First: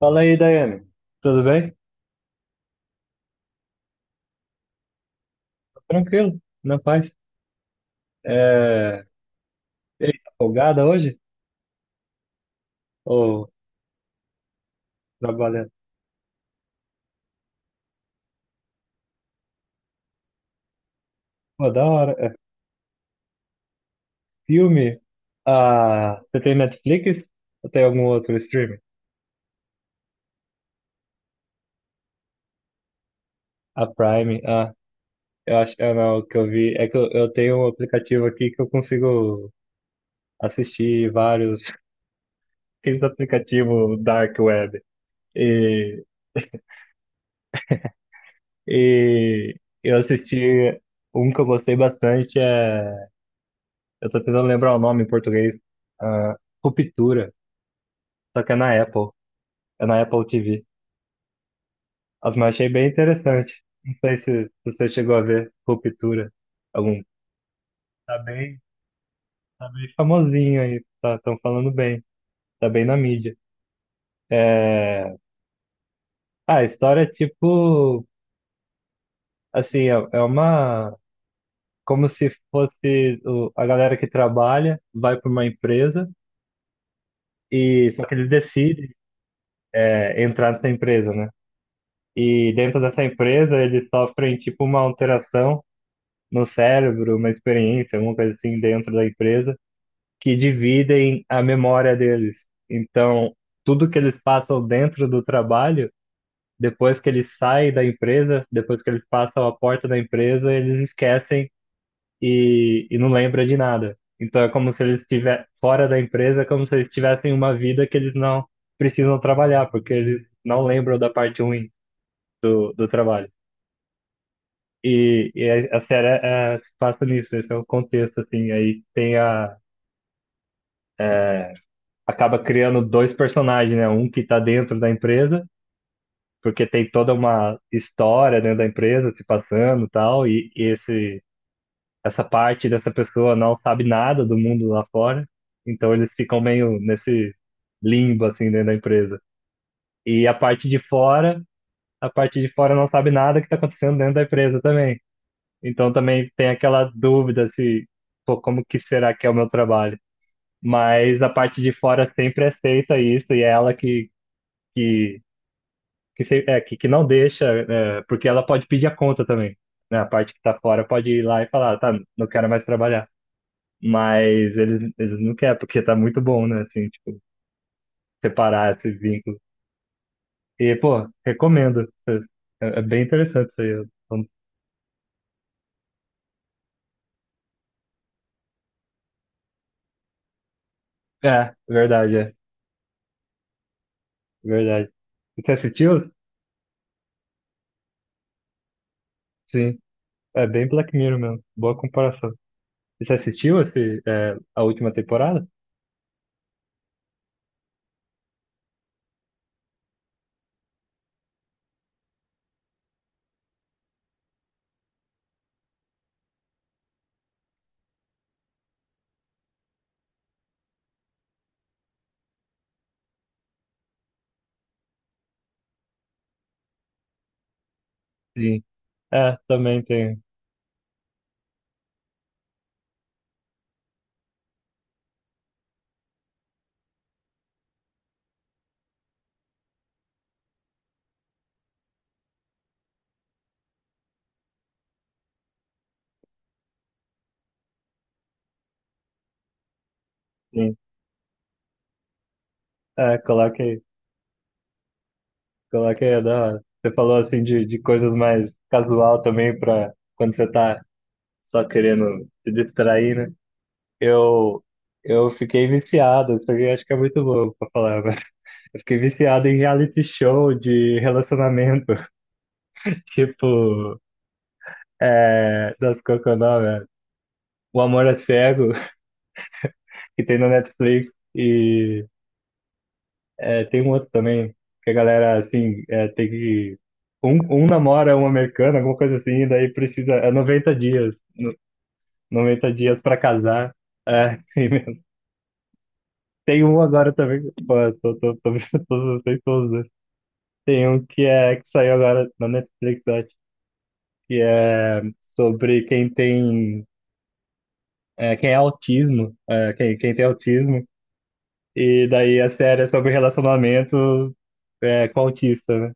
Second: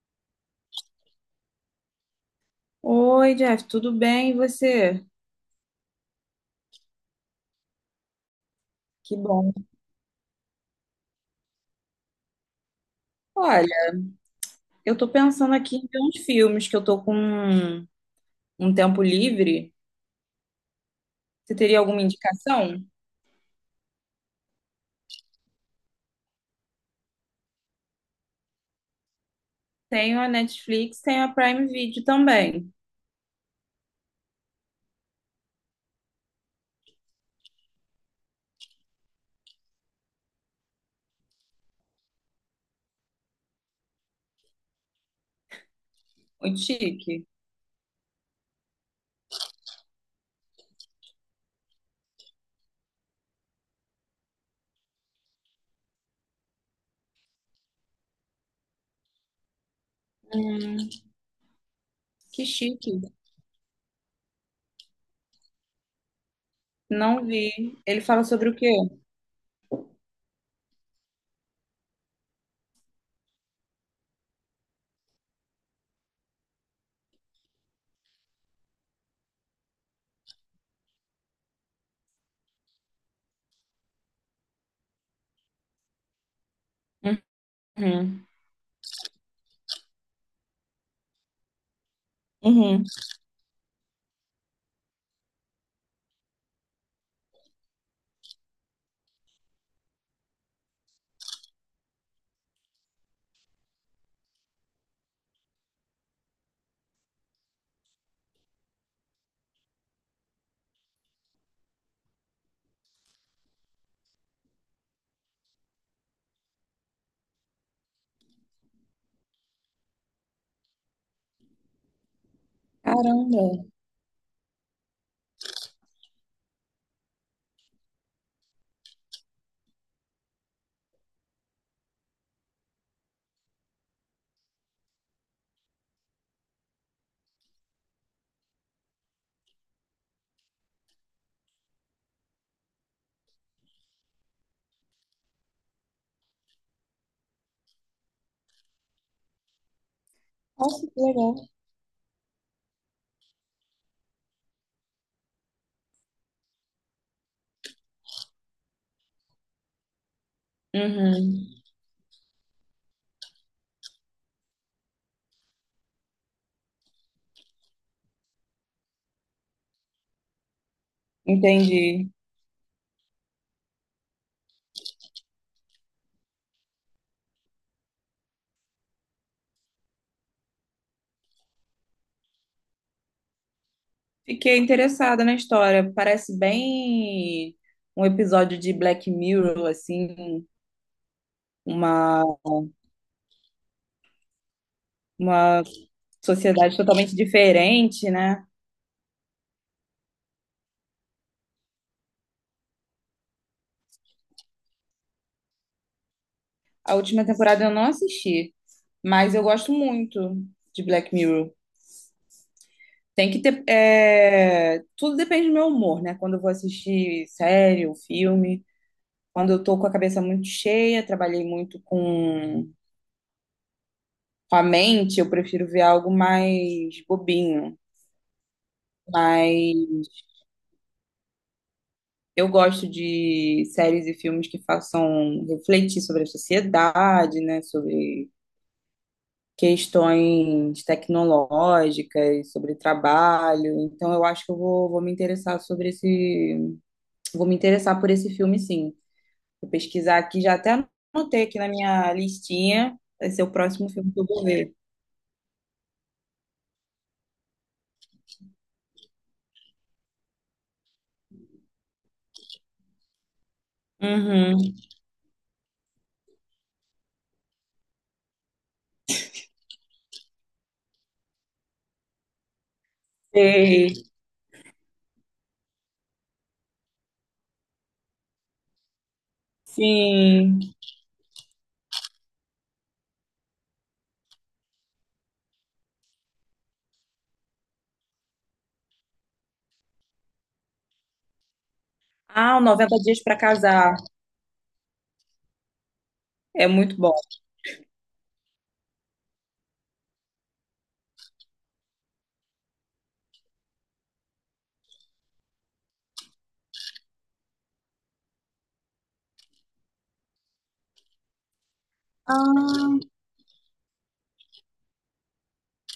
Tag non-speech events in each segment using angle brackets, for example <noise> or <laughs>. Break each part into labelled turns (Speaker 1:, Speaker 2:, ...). Speaker 1: Fala aí, Daiane. Tudo bem?
Speaker 2: Oi, Jeff, tudo bem? E você?
Speaker 1: Tranquilo, na paz. É...
Speaker 2: Que bom.
Speaker 1: E aí, tá folgada hoje? Ou
Speaker 2: Olha, eu tô pensando
Speaker 1: trabalhando?
Speaker 2: aqui em ver uns filmes que eu tô com um tempo livre. Você
Speaker 1: Pô,
Speaker 2: teria
Speaker 1: da
Speaker 2: alguma
Speaker 1: hora. É
Speaker 2: indicação?
Speaker 1: filme? Ah, você tem Netflix? Ou tem algum outro streaming?
Speaker 2: Tenho a Netflix, tenho a Prime Video também.
Speaker 1: A Prime? Ah, eu acho ah, não, O que eu vi é que eu tenho um aplicativo aqui que eu consigo assistir vários. <laughs> Esse aplicativo Dark Web. E,
Speaker 2: Muito chique.
Speaker 1: e eu assisti um que eu gostei bastante. Eu tô tentando lembrar o nome em português. Ah, Ruptura. Só que é na Apple. É na Apple TV.
Speaker 2: Hum,
Speaker 1: As
Speaker 2: que
Speaker 1: Mas eu achei bem
Speaker 2: chique.
Speaker 1: interessante. Não sei se você chegou a ver Ruptura. Algum.
Speaker 2: Não vi. Ele
Speaker 1: Tá
Speaker 2: fala sobre o
Speaker 1: bem,
Speaker 2: quê?
Speaker 1: tá bem famosinho aí. Tá, tão falando bem. Tá bem na mídia. É... Ah, a história é tipo. Assim, é, é uma. Como se fosse a galera que trabalha, vai para uma empresa e só que
Speaker 2: Uhum.
Speaker 1: eles decidem entrar nessa empresa, né? E dentro
Speaker 2: Uhum.
Speaker 1: dessa empresa, eles sofrem tipo uma alteração no cérebro, uma experiência, alguma coisa assim dentro da empresa, que dividem a memória deles. Então, tudo que eles passam dentro do trabalho, depois que eles saem da empresa, depois que eles passam a porta da empresa, eles esquecem e não lembram de nada. Então, é como se eles estivessem fora da empresa, é como se eles tivessem uma vida que eles não precisam trabalhar, porque eles não lembram da parte ruim do trabalho.
Speaker 2: Caramba.
Speaker 1: E a série se passa nisso, esse é o contexto, assim. Aí tem a. Acaba criando dois personagens, né? Um que tá dentro da empresa, porque tem toda uma história dentro da empresa se passando e tal, e essa parte dessa pessoa não sabe nada do mundo lá fora, então eles ficam meio nesse limbo, assim, dentro da empresa. E a parte de
Speaker 2: Nossa, que legal.
Speaker 1: fora, a parte de fora não sabe nada que tá acontecendo dentro da empresa também. Então também tem aquela dúvida se, pô, como que será que é o meu trabalho? Mas a
Speaker 2: Uhum.
Speaker 1: parte de fora sempre aceita isso e é ela que, que não deixa, é, porque ela pode pedir a conta também, né? A parte que tá fora pode ir lá e falar, tá,
Speaker 2: Entendi.
Speaker 1: não quero mais trabalhar. Mas eles não querem, porque tá muito bom, né? Assim, tipo, separar esse vínculo. E, pô, recomendo. É bem interessante isso aí. Eu-
Speaker 2: Fiquei interessada na história. Parece bem um episódio de Black Mirror, assim,
Speaker 1: É, verdade,
Speaker 2: uma,
Speaker 1: verdade. Você
Speaker 2: uma
Speaker 1: assistiu?
Speaker 2: sociedade totalmente diferente, né?
Speaker 1: Sim. É bem Black Mirror mesmo. Boa comparação. E você assistiu esse, é, a última temporada?
Speaker 2: A última temporada eu não assisti, mas eu gosto muito de Black Mirror. Tem que ter. Tudo depende do meu humor, né? Quando eu vou assistir série ou filme, quando eu tô com a cabeça muito cheia, trabalhei muito com a mente, eu prefiro ver algo mais bobinho.
Speaker 1: Sim. É, também tem.
Speaker 2: Mas eu gosto de séries e filmes que façam refletir sobre a sociedade, né? Sobre questões tecnológicas, sobre trabalho. Então, eu acho que eu vou me interessar sobre esse. Vou me interessar por esse filme, sim. Vou pesquisar aqui, já
Speaker 1: Sim.
Speaker 2: até anotei aqui na minha listinha.
Speaker 1: É,
Speaker 2: Vai ser o
Speaker 1: coloquei,
Speaker 2: próximo filme que eu vou ver.
Speaker 1: coloquei a da hora. Você falou assim de coisas mais casual também para quando você tá só querendo se distrair, né?
Speaker 2: Uhum.
Speaker 1: Eu, eu fiquei viciado, isso aqui eu acho que é muito bom pra falar, mas <laughs> eu fiquei viciado em reality show de relacionamento, <laughs> tipo,
Speaker 2: Sei.
Speaker 1: é, das qual que é o nome? É? O Amor é Cego, que tem na
Speaker 2: Sim.
Speaker 1: Netflix. E é, tem um outro também, que a galera, assim, é, tem que. Um, um namora um americano, alguma coisa assim, e daí precisa. É 90 dias.
Speaker 2: Ah, o
Speaker 1: Noventa
Speaker 2: noventa
Speaker 1: dias pra
Speaker 2: Dias para
Speaker 1: casar.
Speaker 2: Casar.
Speaker 1: É, <laughs> assim mesmo. Tem
Speaker 2: É
Speaker 1: um
Speaker 2: muito
Speaker 1: agora
Speaker 2: bom.
Speaker 1: também. Pô, eu tô vendo <laughs> todos, eu sei todos, né? Tem um que é que saiu agora na Netflix, eu acho, que é sobre quem tem. É, quem é autismo. É, quem, quem tem autismo. E daí a
Speaker 2: Ah,
Speaker 1: série é sobre relacionamento é, com autista, né?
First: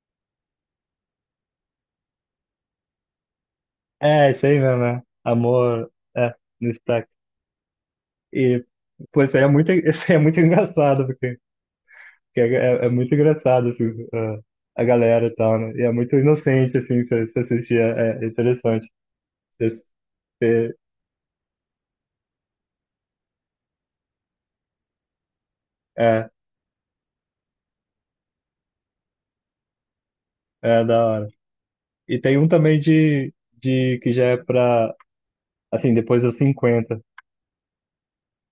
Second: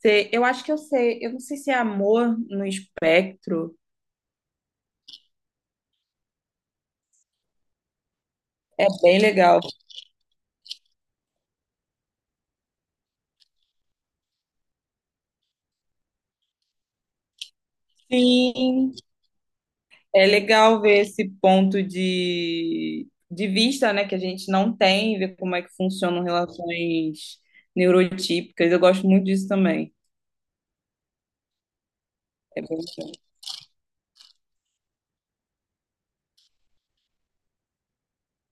Speaker 2: sei. Eu acho que eu sei. Eu não sei se é Amor no Espectro.
Speaker 1: É, isso aí mesmo, né? Amor, é, no sotaque. E,
Speaker 2: É bem
Speaker 1: pô, isso aí é
Speaker 2: legal.
Speaker 1: muito, <laughs> isso aí é muito engraçado, porque, porque é muito engraçado, assim, a galera e tal, né? E é muito inocente, assim, se assistir, é, é interessante.
Speaker 2: Sim.
Speaker 1: Se-
Speaker 2: É
Speaker 1: se-
Speaker 2: legal ver esse ponto de vista, né, que a gente não tem, ver como é que funcionam
Speaker 1: é,
Speaker 2: relações neurotípicas. Eu gosto muito disso também.
Speaker 1: É da hora. E tem um
Speaker 2: É bem
Speaker 1: também
Speaker 2: legal.
Speaker 1: que já é pra, assim, depois dos 50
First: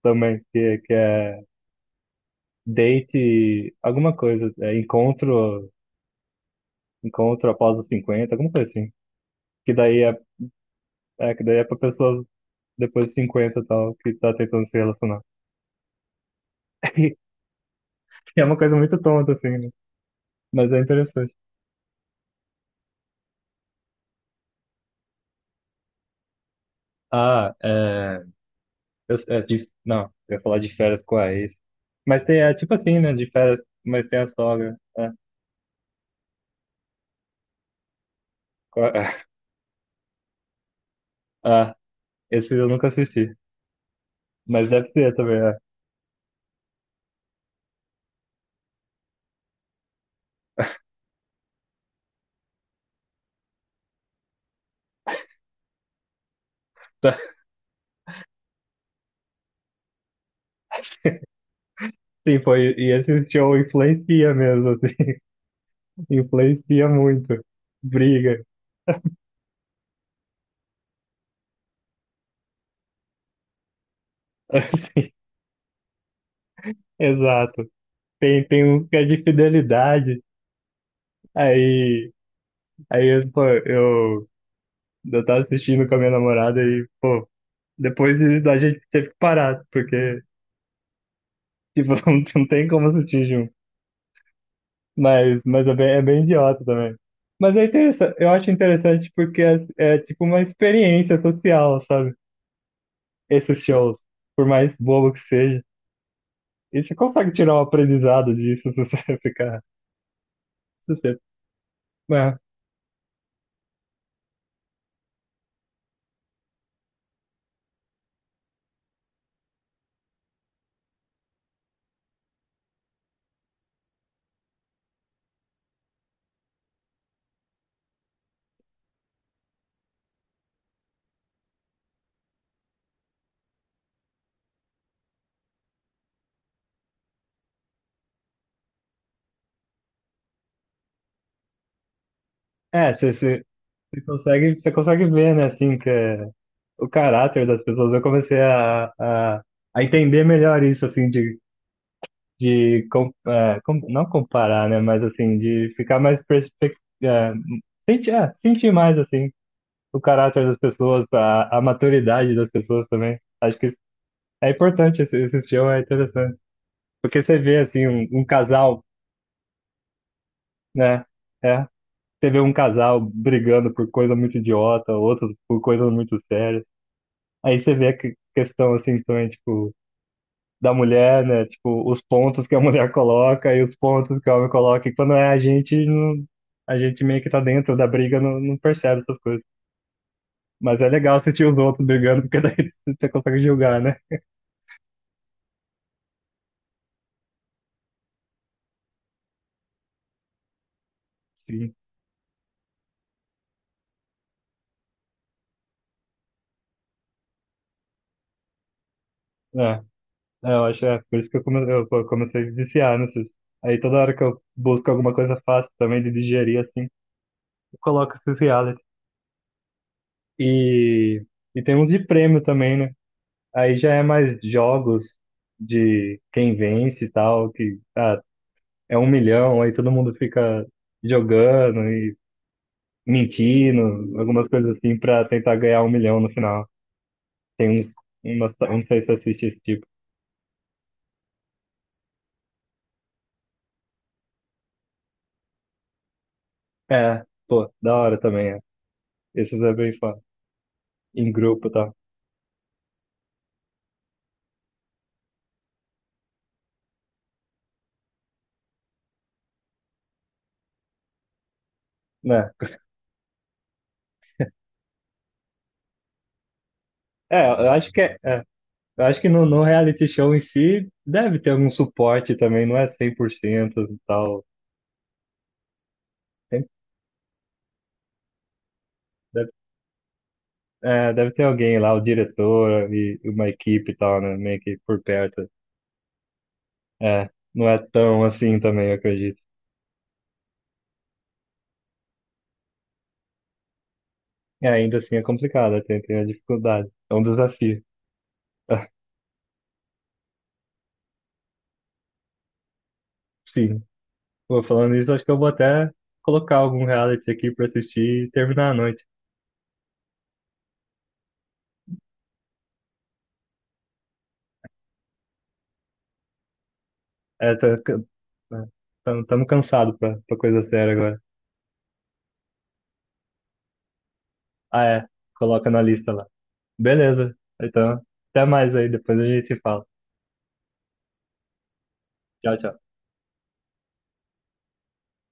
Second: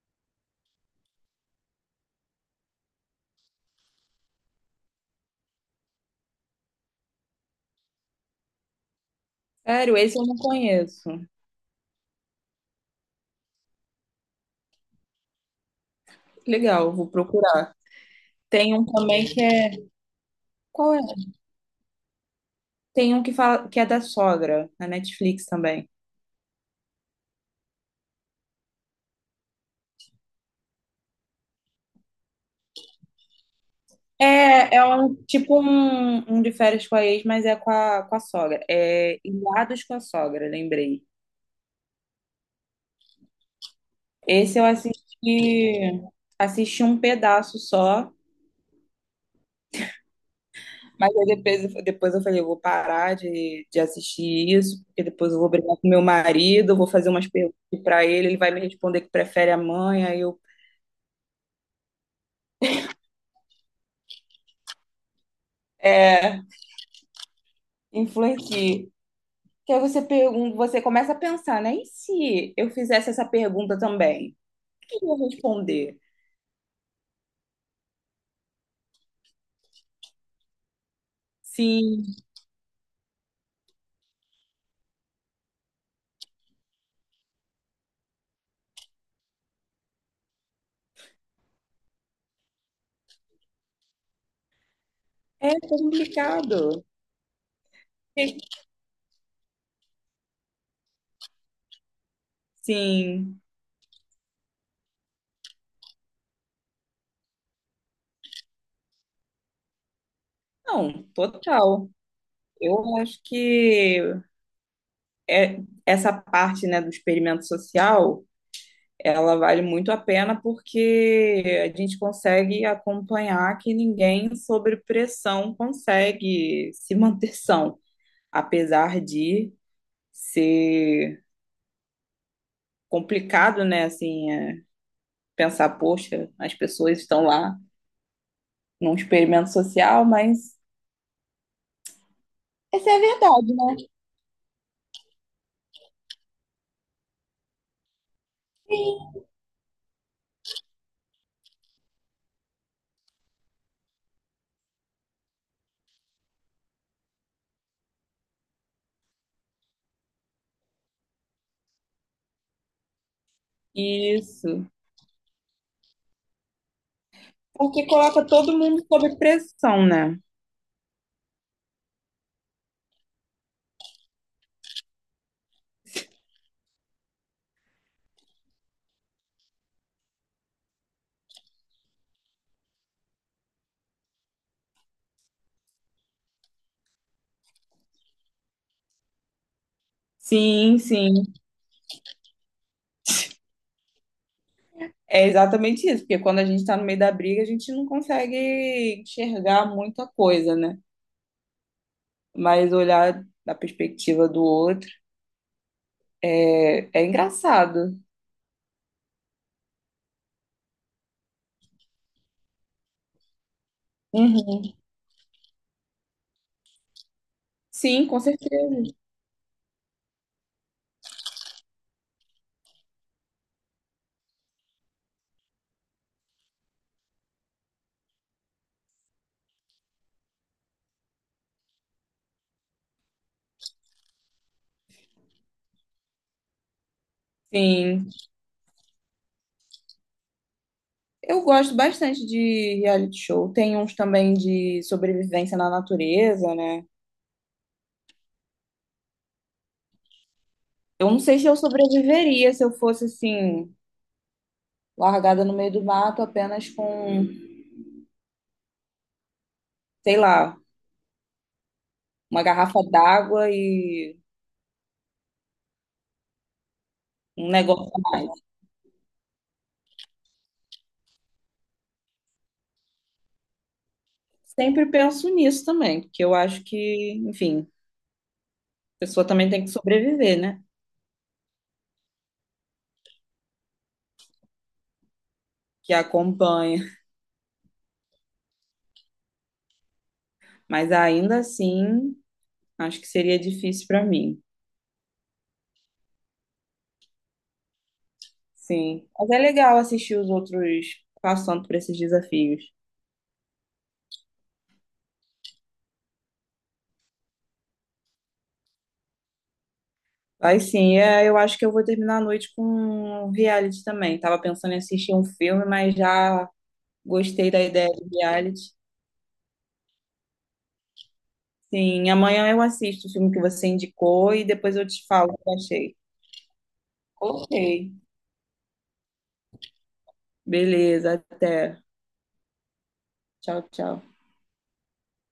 Speaker 1: também, que é date, alguma coisa, é encontro após os 50, alguma coisa assim. Que
Speaker 2: Sério,
Speaker 1: daí
Speaker 2: esse
Speaker 1: é,
Speaker 2: eu não conheço.
Speaker 1: que daí é pra pessoas depois de 50 e tal, que tá tentando se relacionar.
Speaker 2: Legal, eu vou
Speaker 1: <laughs>
Speaker 2: procurar.
Speaker 1: Que é uma
Speaker 2: Tem
Speaker 1: coisa
Speaker 2: um
Speaker 1: muito
Speaker 2: também
Speaker 1: tonta,
Speaker 2: que
Speaker 1: assim, né?
Speaker 2: é.
Speaker 1: Mas é
Speaker 2: Qual é?
Speaker 1: interessante.
Speaker 2: Tem um que fala que é da sogra, na Netflix também.
Speaker 1: Ah, é. Eu, não, eu ia falar de férias com a ex. Mas tem, é tipo assim, né? De férias, mas tem a
Speaker 2: É,
Speaker 1: sogra.
Speaker 2: é
Speaker 1: É,
Speaker 2: um tipo um de férias com a ex, mas é com com a sogra.
Speaker 1: com a-
Speaker 2: É Ilhados com a sogra, lembrei.
Speaker 1: <laughs> ah, esse eu nunca assisti.
Speaker 2: Esse eu
Speaker 1: Mas deve ser também, é. <laughs>
Speaker 2: assisti um pedaço só, mas aí depois eu falei, eu vou parar de assistir isso, porque depois eu vou brigar com meu marido, eu vou fazer
Speaker 1: Tá.
Speaker 2: umas perguntas para ele, ele vai me responder que prefere a mãe, aí eu
Speaker 1: Sim, foi. E esse show influencia mesmo, assim. <laughs>
Speaker 2: é,
Speaker 1: Influencia muito. Briga.
Speaker 2: influencie. Que aí você pergunta, você começa a pensar, né? E se eu fizesse essa pergunta também? O que
Speaker 1: Assim,
Speaker 2: eu ia responder?
Speaker 1: <laughs> exato. Tem, tem uns que é de fidelidade.
Speaker 2: Sim,
Speaker 1: Aí, aí eu, pô, eu tava assistindo com a minha namorada e, pô, depois a gente teve que parar, porque, tipo, <laughs> não tem como assistir junto.
Speaker 2: é
Speaker 1: Mas é bem idiota
Speaker 2: complicado.
Speaker 1: também. Mas é interessante, eu acho interessante é tipo uma experiência social, sabe?
Speaker 2: Sim,
Speaker 1: Esses shows, por mais bobo que seja. E você consegue tirar um aprendizado disso <laughs> se você ficar. Se
Speaker 2: não,
Speaker 1: você,
Speaker 2: total.
Speaker 1: é,
Speaker 2: Eu acho que é, essa parte, né, do experimento social, ela vale muito a pena porque a gente consegue acompanhar que ninguém sobre pressão consegue se manter são, apesar de ser complicado, né, assim, pensar, poxa, as pessoas estão lá num experimento social, mas essa
Speaker 1: é,
Speaker 2: é a
Speaker 1: você, você,
Speaker 2: verdade.
Speaker 1: você consegue ver, né, assim, que é o caráter das pessoas. Eu comecei a entender melhor isso, assim, de não comparar, né? Mas assim, de ficar mais perspectiva, sentir mais assim o caráter das pessoas, a maturidade das pessoas também. Acho que é
Speaker 2: Isso,
Speaker 1: importante esse show, é interessante. Porque você vê
Speaker 2: porque
Speaker 1: assim
Speaker 2: coloca
Speaker 1: um
Speaker 2: todo
Speaker 1: casal,
Speaker 2: mundo sob pressão, né?
Speaker 1: né? É, você vê um casal brigando por coisa muito idiota, outro por coisa muito séria. Aí você vê a questão assim também, tipo da mulher, né? Tipo, os pontos que a mulher coloca e os pontos que o homem coloca. E quando é a gente, não, a gente meio que tá dentro da briga, não percebe essas coisas.
Speaker 2: Sim,
Speaker 1: Mas é legal
Speaker 2: sim.
Speaker 1: sentir os outros brigando, porque daí <laughs> você consegue julgar, né?
Speaker 2: É exatamente isso, porque quando a gente está no meio da briga, a gente não consegue enxergar muita coisa, né?
Speaker 1: Sim.
Speaker 2: Mas olhar da perspectiva do outro é engraçado.
Speaker 1: É, eu acho, é por isso que eu comecei a viciar nesses. Aí toda hora que eu
Speaker 2: Uhum.
Speaker 1: busco alguma coisa fácil também de digerir, assim, eu
Speaker 2: Sim,
Speaker 1: coloco
Speaker 2: com
Speaker 1: esses reality.
Speaker 2: certeza.
Speaker 1: E, e tem uns de prêmio também, né? Aí já é mais jogos de quem vence e tal, que ah, é 1 milhão, aí todo mundo fica jogando e mentindo, algumas coisas assim, pra tentar ganhar 1 milhão no final. Tem uns,
Speaker 2: Sim.
Speaker 1: eu não sei se assiste esse tipo.
Speaker 2: Eu gosto bastante de reality show. Tem uns também de sobrevivência na natureza, né?
Speaker 1: É, pô, da hora também, é. Esses é bem fã,
Speaker 2: Eu não
Speaker 1: em
Speaker 2: sei se eu
Speaker 1: grupo e tal.
Speaker 2: sobreviveria se eu fosse assim, largada no meio do mato apenas com, sei lá, uma
Speaker 1: Né?
Speaker 2: garrafa d'água e
Speaker 1: É,
Speaker 2: um
Speaker 1: eu
Speaker 2: negócio.
Speaker 1: acho que é, é. Eu acho que no reality show em si deve ter algum suporte também, não é 100% e tal.
Speaker 2: Sempre penso nisso também, porque eu acho
Speaker 1: Tem-
Speaker 2: que, enfim, a pessoa também
Speaker 1: deve,
Speaker 2: tem que sobreviver, né?
Speaker 1: é, deve ter alguém lá, o diretor e uma equipe e tal, né? Meio que por perto.
Speaker 2: Que acompanha.
Speaker 1: É, não é tão assim também, eu acredito.
Speaker 2: Mas ainda assim, acho que seria difícil para mim.
Speaker 1: É, ainda assim é complicado, tem a dificuldade. É um desafio.
Speaker 2: Sim.
Speaker 1: <laughs>
Speaker 2: Mas é legal assistir os outros passando por esses desafios.
Speaker 1: Sim. Pô, falando isso, acho que eu vou até colocar algum reality aqui pra assistir e terminar a noite.
Speaker 2: Mas sim, eu acho que eu vou terminar a noite com um reality também. Tava pensando em assistir um filme, mas já gostei
Speaker 1: É,
Speaker 2: da
Speaker 1: tá,
Speaker 2: ideia de reality.
Speaker 1: estamos cansados pra coisa séria agora.
Speaker 2: Sim, amanhã eu assisto o filme que você indicou e depois
Speaker 1: Ah,
Speaker 2: eu te
Speaker 1: é.
Speaker 2: falo o que eu
Speaker 1: Coloca na
Speaker 2: achei.
Speaker 1: lista lá. Beleza.
Speaker 2: Ok.
Speaker 1: Então, até mais aí, depois a gente se fala.
Speaker 2: Beleza, até.
Speaker 1: Tchau, tchau.
Speaker 2: Tchau, tchau.